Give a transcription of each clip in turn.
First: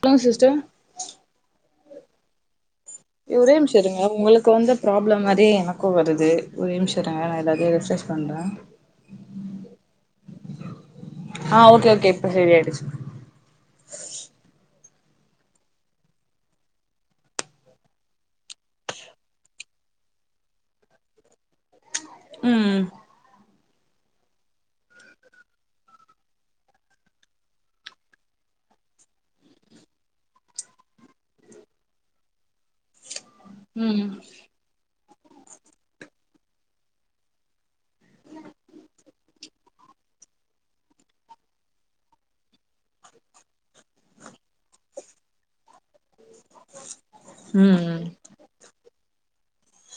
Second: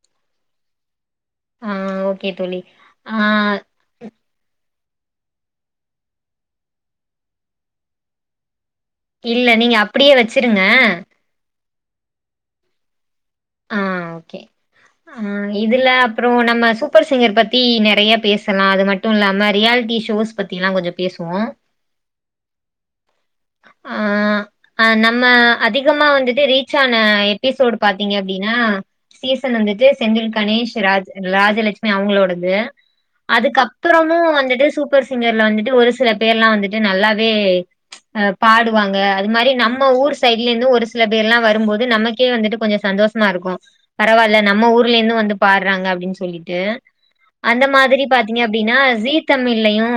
சொல்லுங்க சிஸ்டர் ஆஹ்ன் ஓகே தோழி ஆ ஒரே நிமிசம் இருங்க உங்களுக்கு வந்து ப்ராப்ளம் மாரி எனக்கும் வருது ஒரே நிமிஷம் இருங்க நான் எல்லாத்தையும் ரிஃப்ரஷ் பண்றேன் இல்ல நீங்க அப்டியே வச்சிருங்க ஆ ஓகே ஓகே இப்ப சரி ஆயிடுச்சு ஆஹ் ஓகே ஆஹ் இதுல அப்றோ நம்ம சூப்பர் சிங்கர் பத்தி நெறையா பேசலா அது மட்டு இல்லாம ரியாலிட்டி ஷோஸ் பத்திலா கொஞ்ச பேசுவோ உம் ஆஹ் அ நம்ம அதிகமா வந்துட்டு ரீச் ஆன எபிசோடு பாத் த்தீங்க அப்டினா சீசன் வந்துட்டு செந்தில் கணேஷ் ராஜ் ராஜலெக்ஷ்மி அவுங்களோடது ம் அதுக்கப்றமு வந்துட்டு சூப் ப்பர் சிங்கர்ல வந்துட்டு ஒரு சில பேர்லா வந்துட்டு நல்லாவே அஹ் பாடுவாங்க அது மாரி நம்ம ஊரு சைட்ல இருந்து ஒரு சில பேர்லா வரும்போது நமக்கே வந்துட்டு கொஞ்ச சந்தோசமா இருக்கு பரவால்ல நம்ம ஊர்ல இருந்து வந்து பாட்றாங்க அப்டின் சொ சொல்லிட்டு அந்த ம் மாதிரி பாத்தீங்க அப்டினா ஜி தமிழ்லயு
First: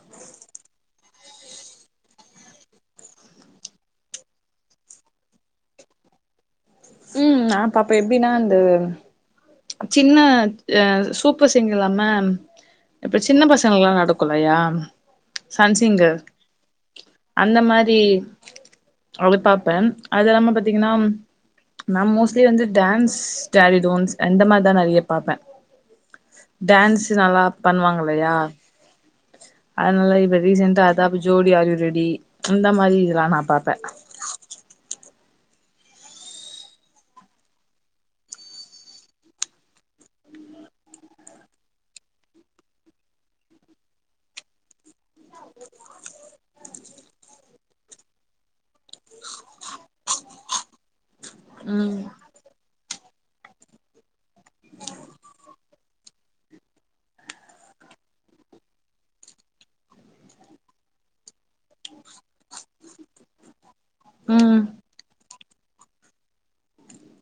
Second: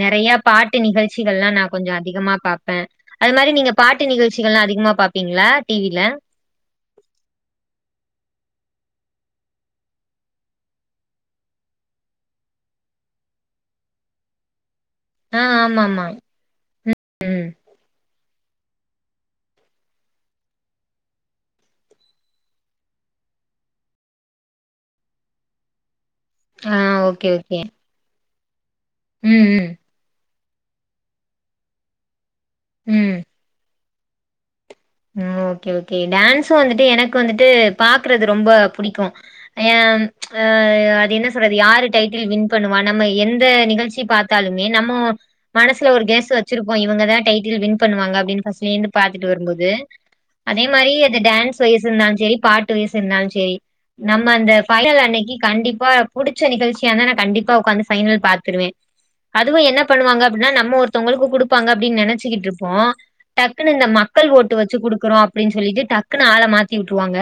நெறையா பாட்டு நிகழ்ச் இதெல்லா நா கொஞ்ச அதிகமா பாப்பே அது மாரி நீங்க பாட்டு நிகழ்ச்சிகள்லா அதிகமா பாப்பீங்ளா டி வி ல உம் நா பாப்பே எப்டினா அந்த சின்ன அஹ் சூப்பர் சிங்கர் இல்லாம இப்ப சின்ன பசங்களுக்குலா நடக்குல்லையா ஆ சன் ஆமாமா சிங்கர் ம் அந்த மாரி அத பாப்பே அது இல்லாம பாத்தீங்கனா நா மோஸ்ட்லி வந்து டான்ஸ் ஜாடி டோன்ஸ் அந்த மாரிதா நெறைய பாப்பே ஆ டான்ஸ் ஓகே நல்லா ஓகே பண்ணுவாங்கல்லையா ம் ம் அதுனால இது ரீசென்டா அதா இப்ப ஜோடி ஆர் யூ ரெடி அந்த மாரி ம் இதுலா நா பாப்பே ஓகே ஓகே டான்சு வந்துட்டு எனக்கு வந்துட்டு பாக்குறது ரொம்ப புடிக்கு ஏம் அஹ் அது என்ன சொல்றது யாரு டைட்டில் வின் பண்ணுவா நம்ம எந்த நிகழ்ச்சி பாத்தாலுமே நம்ம மனசுல ஒரு கெஸ் வச்சிருப்போ இவுங்கதா டைட்டில் வின் பண்ணுவாங்க அப்டின் ஃபஸ்ட்ல இருந்து பாத்துட்டு வரும் போது து அதே மாரி அது டான்ஸ் வைசு ம் இருந்தாலு செரி பாட்டு வைசு இருந்தாலு செரி நம்ம அந்த ஃபைனல் அன்னக்கி கண்டிப்பா புடிச்ச நிகழ்ச்சியானா நா கண்டிப்பா ஒக்காந்து ஃபைனல் பாத்ருவே அதுவு என்ன பண்ணுவாங்க அப்டினா நம்ம ஒருத்தவ்ங்களுக்கு குடுப்பாங்க அப்டின் நெனச்சிக்கிட்ருப்போ டக்குன்னு இந்த ம க்கள் ஓட்டு ம் வச்சு குடுக்குறோ அப்டின் சொல்லிட்டு டக்குனு ஆள மாத்திவுட்ருவாங்க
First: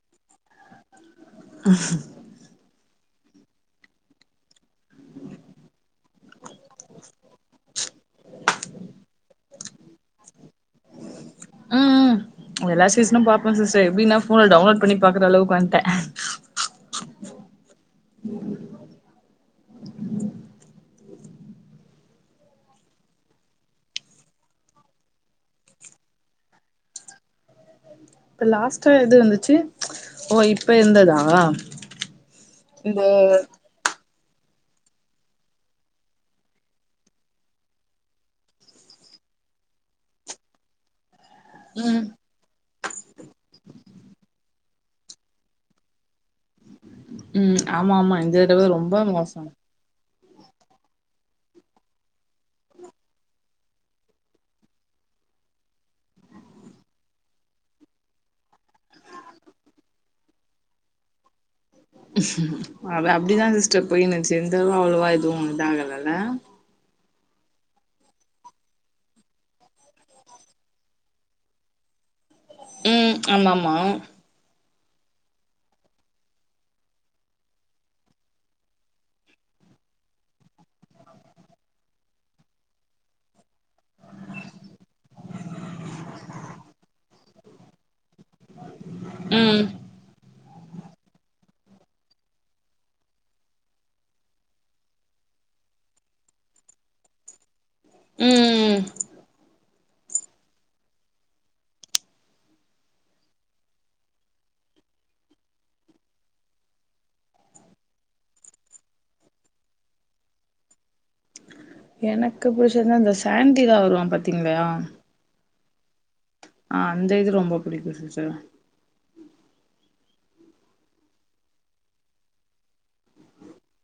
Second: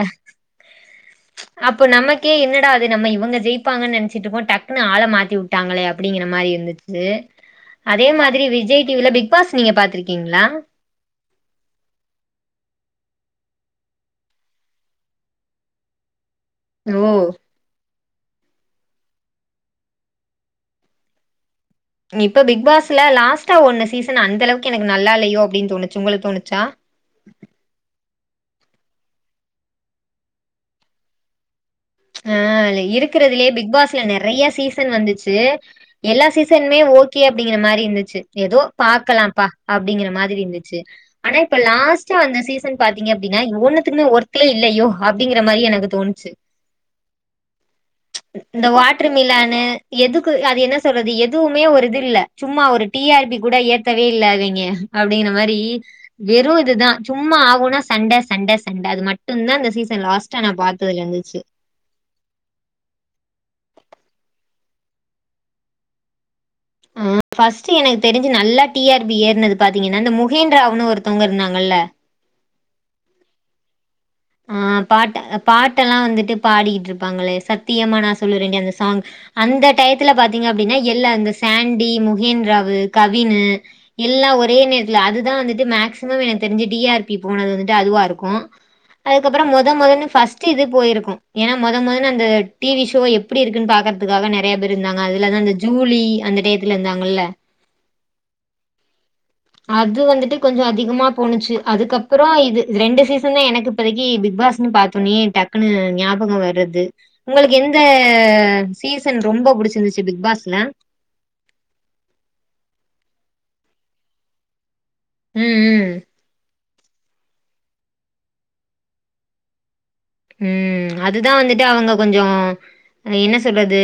அப்ப நமக்கே என்னடா இது நம்ம இவுங்க ஜெயிப்பாங்கன் நெனச்சுட்டு இருப்போ டக்குனு ஆள மாத்திவுட்டாங்களே அப்டிங்கிற மாரி இருந்துச்சு அதே மாதிரி விஜய் டி வி ல பிக் பாஸ் நீங்க பாத்துருக்கீங்களா ம் ம் எல்லா சீசனு பாப்பே சிஸ்டர் எப்டினா ஃபோன்ல டவுன்லோட் பண்ணி பாக்குற அளவுக்கு வன்ட ஓ இப்ப பிக் பாசுல லாஸ்ட்டா ஒன்னு சீசன் அந்தளவுக்கு எனக்கு நல்லால்லயோ அப்டின் தோணுச்சு உங்களுக்கு தோணுச்சா இப்ப லாஸ்டா எது வந்துச்சு ஓ இப்ப இருந்ததா ஆஹ் அதுல இந்த இருக்குறதுலே பிக் பாஸ்ல நெற றையா சீசன் வந்துச்சு எல்லா சீசனுமே ஓகே அப்டிங்கிற மாரி இருந்துச்சு எதோ பாக்கலாம்ப்பா அப்டிங்கிற மாதிரி இருந்துச்சு ஆனா இப்ப ம் லாஸ்ட்டா அந்த சீசன் பார்த்தீங்க அப்டினா இது ஒன்னத்துக்குமே ஒர்த்தே இல்லயோ அப்டிங்கிற மாரி எனக்கு தோணுச்சு உம் ஆமா ஆமா இந்த தடவ ரொம்ப மோசம் க்கு அது என்ன சொல்றது எதுவுமே ஒரு இது இல்ல சும்மா ஒரு டி ஆர் பி கூட ஏத்தவே இல்ல அவங்கெ அப்டின மாரி வெறு இதுதா சும்மா ஆவுனா சண்ட சண்ட சண்ட அது மட்டுந்தா இந்த சீசன் லாஸ்டா நா பாத்ததுல இருந்துச்சு அது அப்டிதா சிஸ்டர் போய்னுச்சு எந்த இதுவு அவ்ளோவா எதுவு இத ஆகலல உம் ஃபஸ்ட்டு எனக்கு தெரிஞ்சு நல்லா டி ஆர் பி ஏற்னது பாத்தீங்கனா இந்த முகேன்ராவுனு ஒருத்தவ்ங்க இருந்தாங்கல்ல உம் ஆமாம்மா ஆஹ் பாட்ட பாட்டெல்லா வந்துட்டு பாடிக்கிட்டு இருப்பாங்களே சத்தியமா நா சொல்லுறேன்டி அந்த சாங் அந்த டயத்துல பாத்தீங்க அப்டினா எல்லா இந்த சாண்டி முகின்ராவு கவினு எல்லா ஒரே நேரத்துல அதுதா வந்துட்டு மேக்சிமம் எனக்கு தெரிஞ்சு டி ஆர் பி போனது வந்துட்டு அதுவா இருக்கு அதுக்கப்பற ம் மெதமொதன்னு ஃபஸ்ட் ட்டு இது போயிருக்கு ஏனா மொத மொதல்ல அந்த டி வி ஷோ எப்டி இருக்குன் பாக்கற்த்துக்காக நெறையா பேர் இருந்தாங்க அதுலதா அந்த ஜூலி அந்த டயத்துல இருந்தாங்கல்ல உம் உம் உம் அது வந்துட்டு கொஞ்ச அதிகமா போணுச்சு அதுக்கப்றோ இது இது ரெண்டு சீசன் தா எனக்கு இப்பதைக்கி பிக்பாஸ்னு பாத்தோனயே டக்குன்னு ஞாபக வர்றது உங்களுக்கு எந்த சீசன் ரொம்ப புடிச்சிருந்துச்சு பிக் பாஸ்ல எனக்கு புடிச்சிருந்த அந்த சாண்டிதா வருவா பாத்தீங்ளயா உம் உம் ஆ அந்த இது ரொம்ப புடிக்கும் சிஸ்டர் உம் அதுதா வந்துட்டு அவங்க கொஞ்சோ என்ன சொல்றது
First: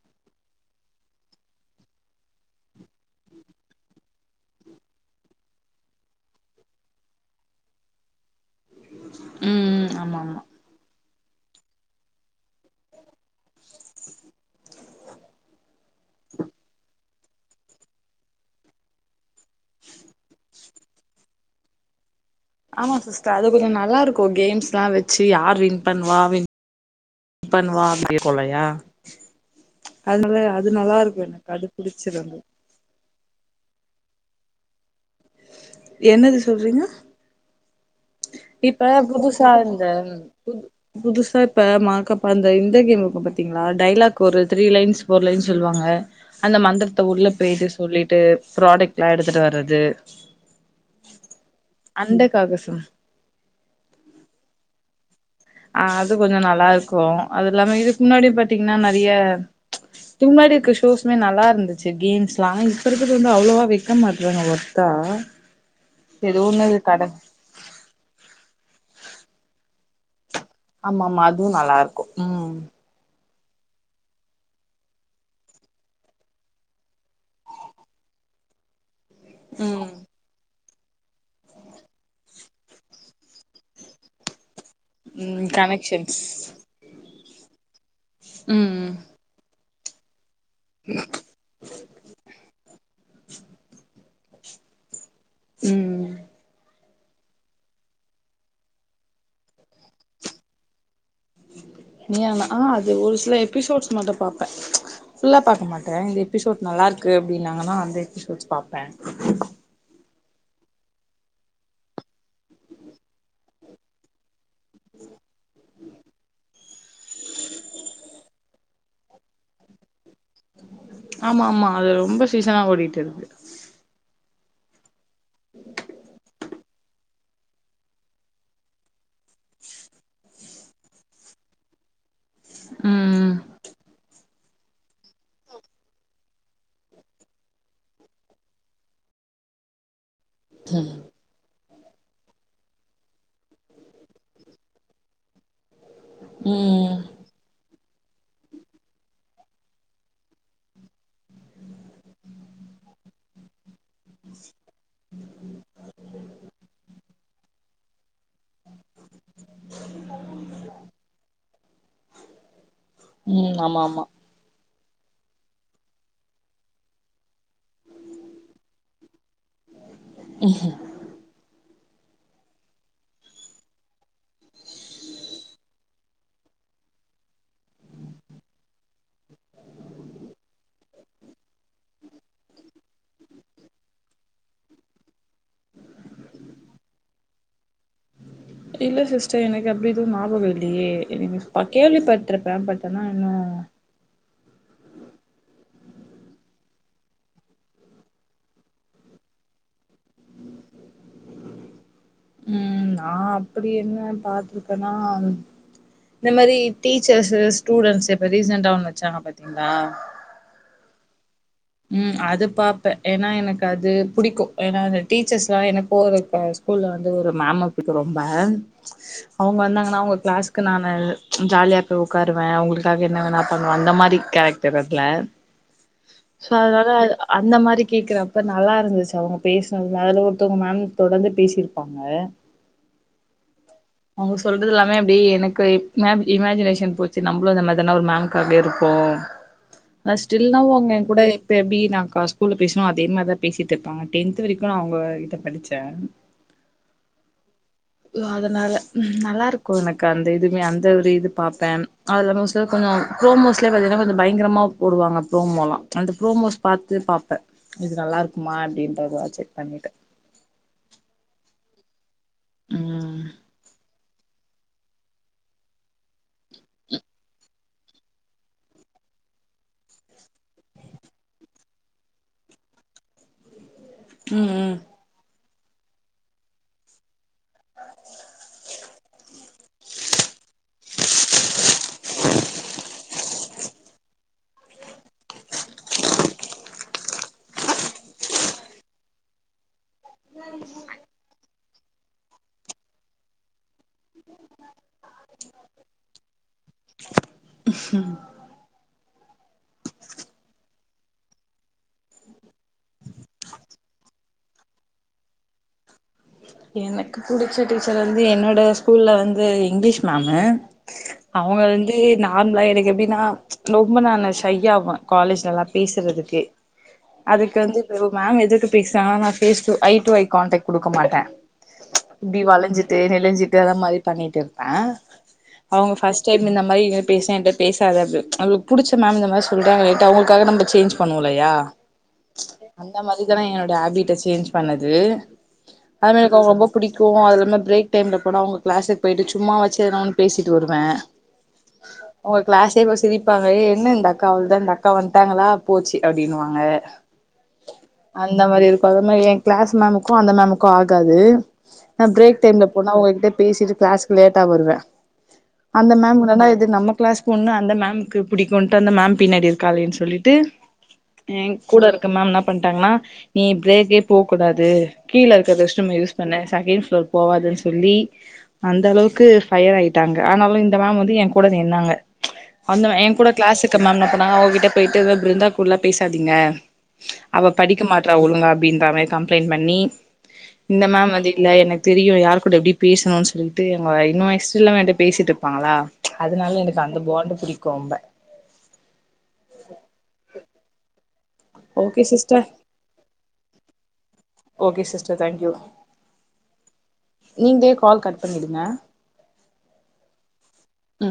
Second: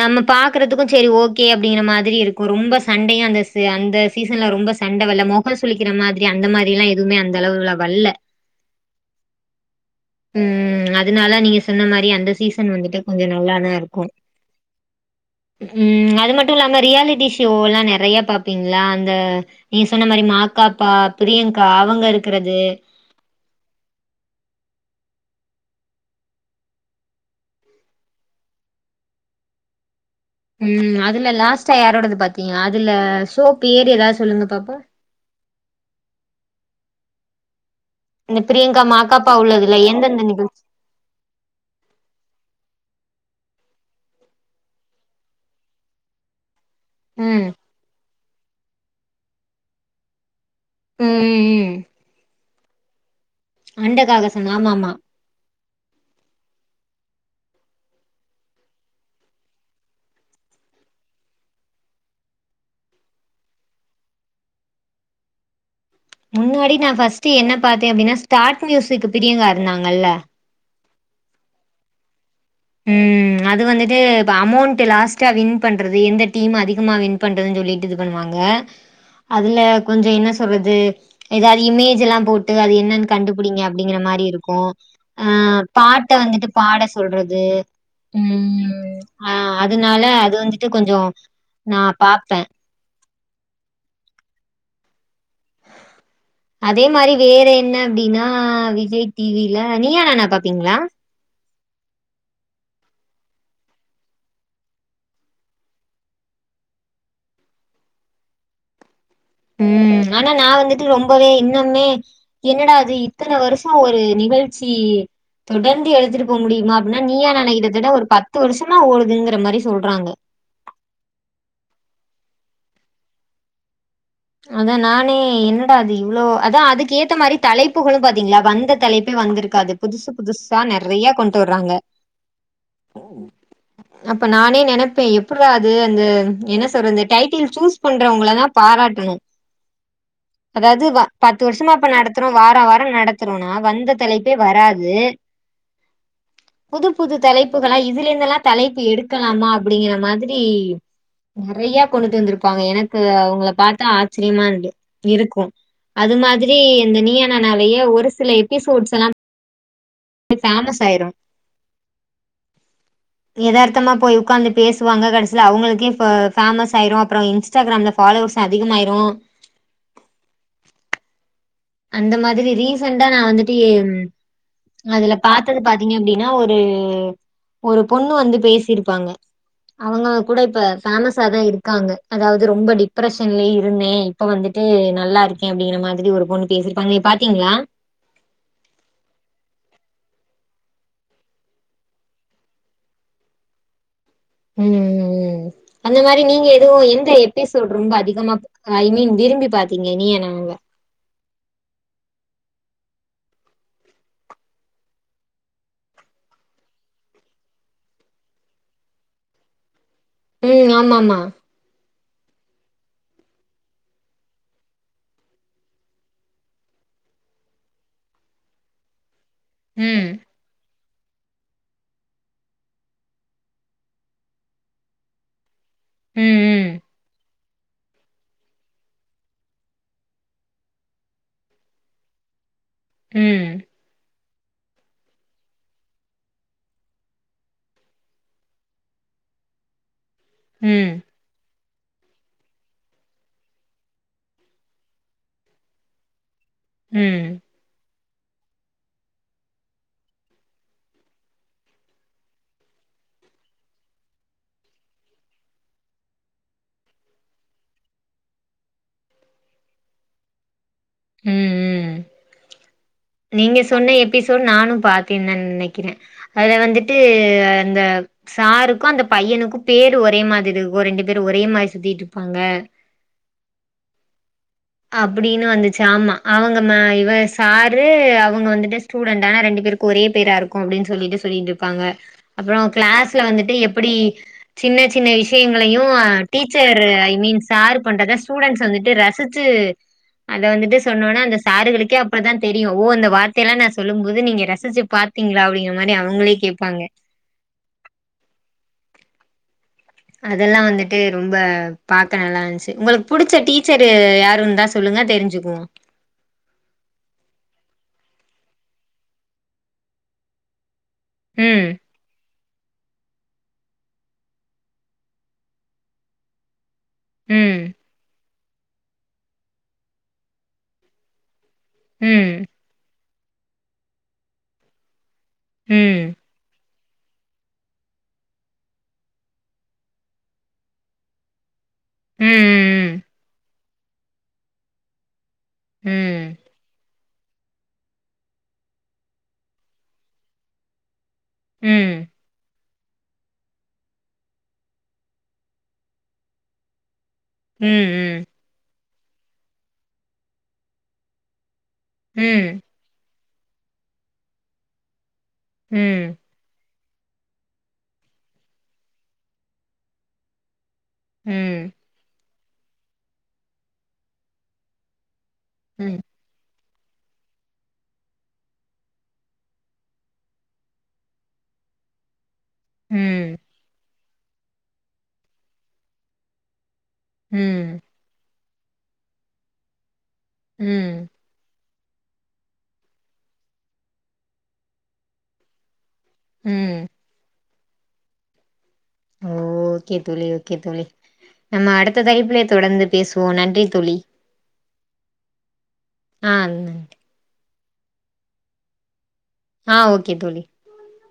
நம்ம பாக்குறதுக்கு செரி ஓகே அப்டிங்கிற மாதிரி இருக்கும் ரொம்ப சண்டையும் அந்த ச அந்த சீசன்ல ரொம்ப சண்ட வல்ல முகம் சுலிக்கிற மாரி அந்த மாரி எல்லாம் எதுவுமே அந்த அளவுல வல்ல ம் ம் ஆமா ஆமா உம் அதனால நீங்க சொன்ன மாரி அந்த சீசன் வந்துட்டு கொஞ்ச நல்லாதா இருக்கு உம் அது மட்டு இல்லாம ரியாலிட்டி ஷோ எல்லா நெறய பாப்பீங்ளா அந்த நீங்க சொன்ன மாரி மாகாபா பிரியங்கா அவங்க இருக்கறது ஆமா சிஸ்டர் அது கொஞ்ச நல்லா இருக்கு கேம்ஸ்ல்லா வெ ச்சு யார் வின் பண்ணுவா வின் வின் பண்ணுவா அப்டி இருக்குலயா ம் அதுல லாஸ்ட்டா யாரோடது புடிச்சிருந்து பாத்தீங்க அதுல சோப் பேர் எதாது சொல்லுங்க பாப்போ என்னது சொல்றீங்க இந்த பிரியங்கா இப்ப மாகாபா புதுசா உள்ளதுல இந்த எந்தெந்த நிகழ்ச்சி புது புதுசா இப்ப மாகாபா இந்த இந்த கேம் இருக்கும் பார்தீங்களா டைலாக் ஒரு த்ரீ லைன்ஸ் போர் லைன்ஸ் சொல்லுவாங்க அந்த மாத்ரி த்த உள்ள ம் பேய்டு சொல்லிட்டு ப்ராடெக்ல்லா எடுத்துட்டு வர்றது ம் அண்டக்காகசம் அண்டக்காகசுன் ஆமாமா ஆ அது கொஞ்ச நல்லா இருக்கும் அது இல்லாம இதுக்கு முன்னாடி பாதீங்ன்னா நெறய [unintelligible] இருக்க ஷோஸ்மே நல்லா இருந்துச்சு கேம்ஸ்ல்லா இப்ப இருக்கறது வந்து அவ்ளோவா வெக்க மாட்டுறாங்க வொர்தா முன்னாடி நா ஃபஸ்ட் என்ன பாத்தே அப்டின்னா ஸ்டார்ட் மியூசிக் பிரியங்கா இருந்தாங்கல்ல ஆமா ஆமா அதுவும் நல்லாருக்கும் ம் அது வந்துட்டு அமௌண்ட் லாஸ்ட்டா வின் பண்றது எந்த டீம் அதிகமா வின் பண்றதுன்னு சொல்லிட்டு இது பண்ணுவாங்க அதுல ம் கொஞ்ச என்ன சொல்றது அது ஏதாவது இமேஜ் எல்லாம் போட்டு அது என்னன்னு கண்டுபுடிங்க அப்படிங்குற மாரி இருக்கும் அ ம் பாட்ட கனெக்ஷன்ஸ் வந்துட்டு பாட சொல்றது [unintelligible] ம் உம் ஆ அதனால அது வந்து ட்டு கொஞ்சோ நான் பாப்பேன் ம் அதே மாரி வேற என்ன அப்டின்னா விஜய் டிவில நீய நானா பாப்பீங்ளா நீயாநா ஆ அது ஒரு சில எபிசோட்ஸ் மட்டும் பாப்பேன் ஃபுல்லா பார்க்க மாட்டேன் இந்த எபிசோட் நல்லா இருக்கு அப்படின்னாங்கன்னா அந்த எபிசோட்ஸ் பாப்பேன் ம் ஆனா நா வந்துட்டு ரொம்பவே இன்னுமே என்னடா அது இத்தன வருஷம் ஒரு நிகழ் ச்சி தொடர்ந்து எடுத்துட்டு போக முடியுமா அப்டின்னா நீயாநானா ஆனா கிட்டத்தட ஒரு பத்து வருஷம் என்னா ஓடுதுங்கிற மாரி சொல்றாங்க ஆமா ஆமா அது ரொம்ப சீசனா ஓடிட்டுருக்கு அதனா னே என்னடா அது இவ்ளோ அதா அதுக்கு ஏத்த மாரி தலைப்புகளு பாத்தீங்களா வந்த தலைப்பே வந்துருக்காது புதுசு புதுசா நெறையா கொண்டுட்டு வர்றாங்க ம் அப்ப நானே நெனப்பே எப்புட்ரா அது அந்த என்ன சொல்றது டைட்டில் சூஸ் பண்றவங்களதா பாராட் உம் அதாவது வா பத்து வருஷமா நடத்துறோ வார வாரோ நடத்துறோனா வந்த தலைப்பே வராது புது ம் புது தலைப் களா இதுல இருந்தெல்லா தலைப்பு எடுக்கலாமா அப்டிங்கிற மாதிரி நெறைய கொண்டுட்டு வந்துருப்பாங்க எனக்கு அவுங்கள பாத் ஆச்சரியமா இருந்து இருக்கு அது மாதிரி இந்த நீயா நானாவையே ஒரு சில எபிசோட்ஸ்ல்லா ஃபேமஸ் ஆயிரு ம் ஆமா எதார்த்தமா ஆமா போய் உட்காந்துட் பேசுவாங்க கடைசில அவுங்களுக்கே இப்ப ஃபேமஸ் ஆயிரு அப்பறோ இன்ஸ்டாகிராம்ல ஃபாலோவர்ஸ் அதிகமாயிரு உஹு அந்த மாதிரி ரீசன்டா நா வந்துட்டு ஏ அதுல பாத்தது பாத்தீங்க அப்டின்னா ஒரு ஒரு பொண்ணு வந்து பேசிருப்பாங்க அவுங்க கூட இப்ப பேமஸாதா இருக்காங்க அதாவது ரொம்ப டிப்ரஷன்லயே இருந்தே இப்ப வந்துட்டு நல்லா இருக்கே அப்டிங்கிற மாதிரி ஒரு பொண்ணு பேசிருப்பாங்க பாத்தீங்களா இல்ல சிஸ்டர் எனக்கு அப்டி எதும் நியாபகோ இல்லையே இ கேள்விப்பட்டுருப்பே ப்ட் ஆனா இன்னு ம் ம் ம் அந்த மாரி நீங்க எதுவு எந்த எபிசோட் ரொம்ப அதிகமா ஐ மீன் விரும்பி பாத்தீங்க நீயா நானால ம் நா அப்டி என்ன பாத்துருக்கனா இந்த மாரி டீச்சர்ஸ்சு ஸ்டூடன்ஸ்சு இப்ப ரீசன்டா ஒண்ணு வச்சாங்க பாத்தீங்களா ம் ஆமாம்மா ம் அது பாப்பே ஏனா எனக்கு அது புடிக்கு ஏனா அது டீச்சர்ஸ்லா எனக்கு ஒரு ஸ்கூல்ல வந்து ஒரு மேம்ம புடிக்கு ரொம்ப அவுங்க வந்தாங்கனா ம் அவுங்க ஃக்ளாஸ்க்கு நான் நல் ஜாலியா போய் உக்காருவே அவுங்களுக்காக என்ன வேனா பண்ணுவ அந்த மாரி ஃகரெக்டர் அதுல ம் சோ ம் அதுனால அந்த மாரி கேக்குறப்ப நல்லா இருந்துச்சு அவுங்க பேசினதுல அதுல ஒருத்தவங்க மேம் தொடர்ந்து பேசிருப்பாங்க ம் அவுங்க சொல்றதுல்லாமே அப்டி எனக்கு மேம் இமஜினேஷன் போச்சு நம்ளு இந்த மாரிதான ஒரு மேம்காக இருப்போ நா ஸ்டில் நவ் அவுங்க ம், எனக் இப்ப எப்டி நாக்கா ஸ்கூல்ல பேசனு அதே மாரிதா பேசிட்டு இருப்பாங்க டென்த் வரைக்கு நா அவுங்க கிட்ட படிச்சே ம் அதனால நல்லா இருக்கு எனக்கு அந்த இதுமே அந்த ஒரு இது பாப்பே அதுல மோஸ்டா கொஞ்சோ ப்ரோமோஸ்லே பாத்தீங்கனா கொஞ்சோ பயங்கரமா போடுவாங்க ப்ரோமோல்லா அந்த ப்ரோமோஸ் பாத்து பாப்ப இது நல்லா இருக்குமா அப்டின்றத செக் பண்ணிட்டு ம் ம் ம் நீங்க சொன்ன எப்பிஸ் டு நானு பாத்தேந்தா நெனக்கிறே அது வந்துட்டு அந்த சாருக்கு அந்த பையனுக்கு பேரு ஒரே மாதிரி இருக்கு ரெண்டு பேரு ஒரே மாரி சுத்திட்டு இருப்பாங்க ம் ம் அப்டினு வந்துட் சு ஆமா அவுங்க இவ சாரு அவுங்க வந்துட்டு ஸ்டூடண்டு ஆனா ரெண்டு பேருக்கு ஒரே பேரா இருக்கு அப்டின் சொல்லிட்டு சொல்லிட்டு இருப்பாங்க அப்றோ க்ளாஸ்ல வந்துட்டு எப்டி சின்ன சின்ன இஸ் ஷயங்களையு டீச்சரு மீன்ஸ் சார் பண்றத ஸ்டுடென்ட்ஸ் வந்துட்டு ரசி ச்சு அத வந்துட்டு சொன்னோனா அந்த சாருகளுக் கே அப்ப தா தெரியு ஓ இந்த வார்த்தைல்லா நா சொல்லும் மோது நீங்க ரசிச்சி பாத்தீங்ளா அப்டிங்கிற மாரி அவுங்களே கேப்பாங்க அதெல்லா வந்துட்டு ரொம்ப பாக்க நல்லா இஞ்ச்சு உங்களுக்கு புடிச்ச டீச்சரு யாரு இருந்தா சொல்லுங்க தெரிஞ்சிக்குவோ எனக்கு புடிச்ச டீச்சர் வந்து என்னோட ஸ்கூல்ல வந்து இங்க்லீஷ் மேமு அவங்க ம் வந்து நார்ம்லா எனக் எப்டினா ரொம்ப நானு ஷையாவ காலேஜ்லலா பேசறதுக்கு அதுக்கு ம் வந்து இப்ப மேம் எது து பேஸ்னாங்கனா நா face to eye to eye contact குடுக்க மாட்ட இப்டி ம் வளஞ்சி ட்டு நெலிஞ்சிட்டு அந்த மாரி பண்ணிட்டு இருப்ப அவுங்க ம் ஃபர்ஸ்ட் டைம் இந்த மாரி பேச என்ட்ட பேசாத அப்டின் நம்ளுக் புடிச்ச மேம் இந்த மாரி சொல்றாங்களேன்ட்டு அவுங்களுக்காக நம்ம சேஞ்ச் பண்ணுவோலையா அந்த ம் மாரி தான எனோ ட ஹேபிட்ட சேஞ்ச் பண்ணது ம் [unintelligible] ரொம்ப புடிக் கு அதுலேந் ப்ரேக் டைம்ல போனா அவங்க க்ளாஸுக் பேயிட்டு சும்மா வாச்சு எனா ஒன்னு பேசிட்டு வருவ ம் சிரிப்பாங்க எ என்ன இந்த அக்காவ அவள்தான் இந்த அக்கா வந்துட்டாங்களா போச்சு அப்படின்னுுவாங்க உஹம் உம் அது மாரி என் கிளாஸ் மேமுக்கும் அந்த மேமுக்கும் ஆகாது நான் பிரேக் ம் டைம்ல போனா உங்க கிட்ட பேசிட்டு கிளாஸ்கு லேட்டா வருவேன். ம் அந்த மேம் வேன்னா இது நம்ம கிளாஸ் பொன்னு அந்த மேம்க்கு புடிக்குன்ட்டு அந்த மேம் பின்னாடி இருக்காளேன்னு சொல்லிட்டு என் ம் கூட இருக்க மேம் நா பண்ணிட்டாங்கன்னா நீ பிரேக்கே போகக் கூடாது கீழே இருக்கு ம் ரெஷ்ட்ரூம ம் யூஸ் பண்ணு சங்கீ போவாதுன்னு சொல்லி அந்த அளவுக்கு ஃபயர் ஆயிட்டாங்க. ஆனாலும் இந்த மேம் வந்து என் கூட நின்னாங்க அந்த என் ம் கூட கிளாஸ் இருக்க மேம் நான் உன்கிட்ட போயிட்டு ஏதோ பிருந்தா கூடலாம் பேசாதீங்க அவ ம் படிக்க மாட்றா ஒழுங்கா [unintelligible] மாரி கம்ப்ளைண் பண்ணி இந்த ம் மேம் வந்து இல்ல எனக் தெரியு யார்கூட எப்டி பேசணுனு சொல்லிட்டு அவ்ங்க இந்வயசுல என்ட்ட பேசிட்டுப்பாங்களா அதனால எனக்கு ம் அந்த பாண்டு புடிக் கோம்ப ஓக்கே தோழி ஓக்கே தோழி நம்ம ஓகே அடுத்த தலைப்பிலே சிஸ்டர் தொடந்து பேசுவோ நன்றி தோழி ஓக்கே சிஸ்டர் தேங்க் யூ ஆஹ் அந் நீங்ளே கால் கட் பண்ணிடுங்க ஆஹ் ஓகே தோழி ஹூம்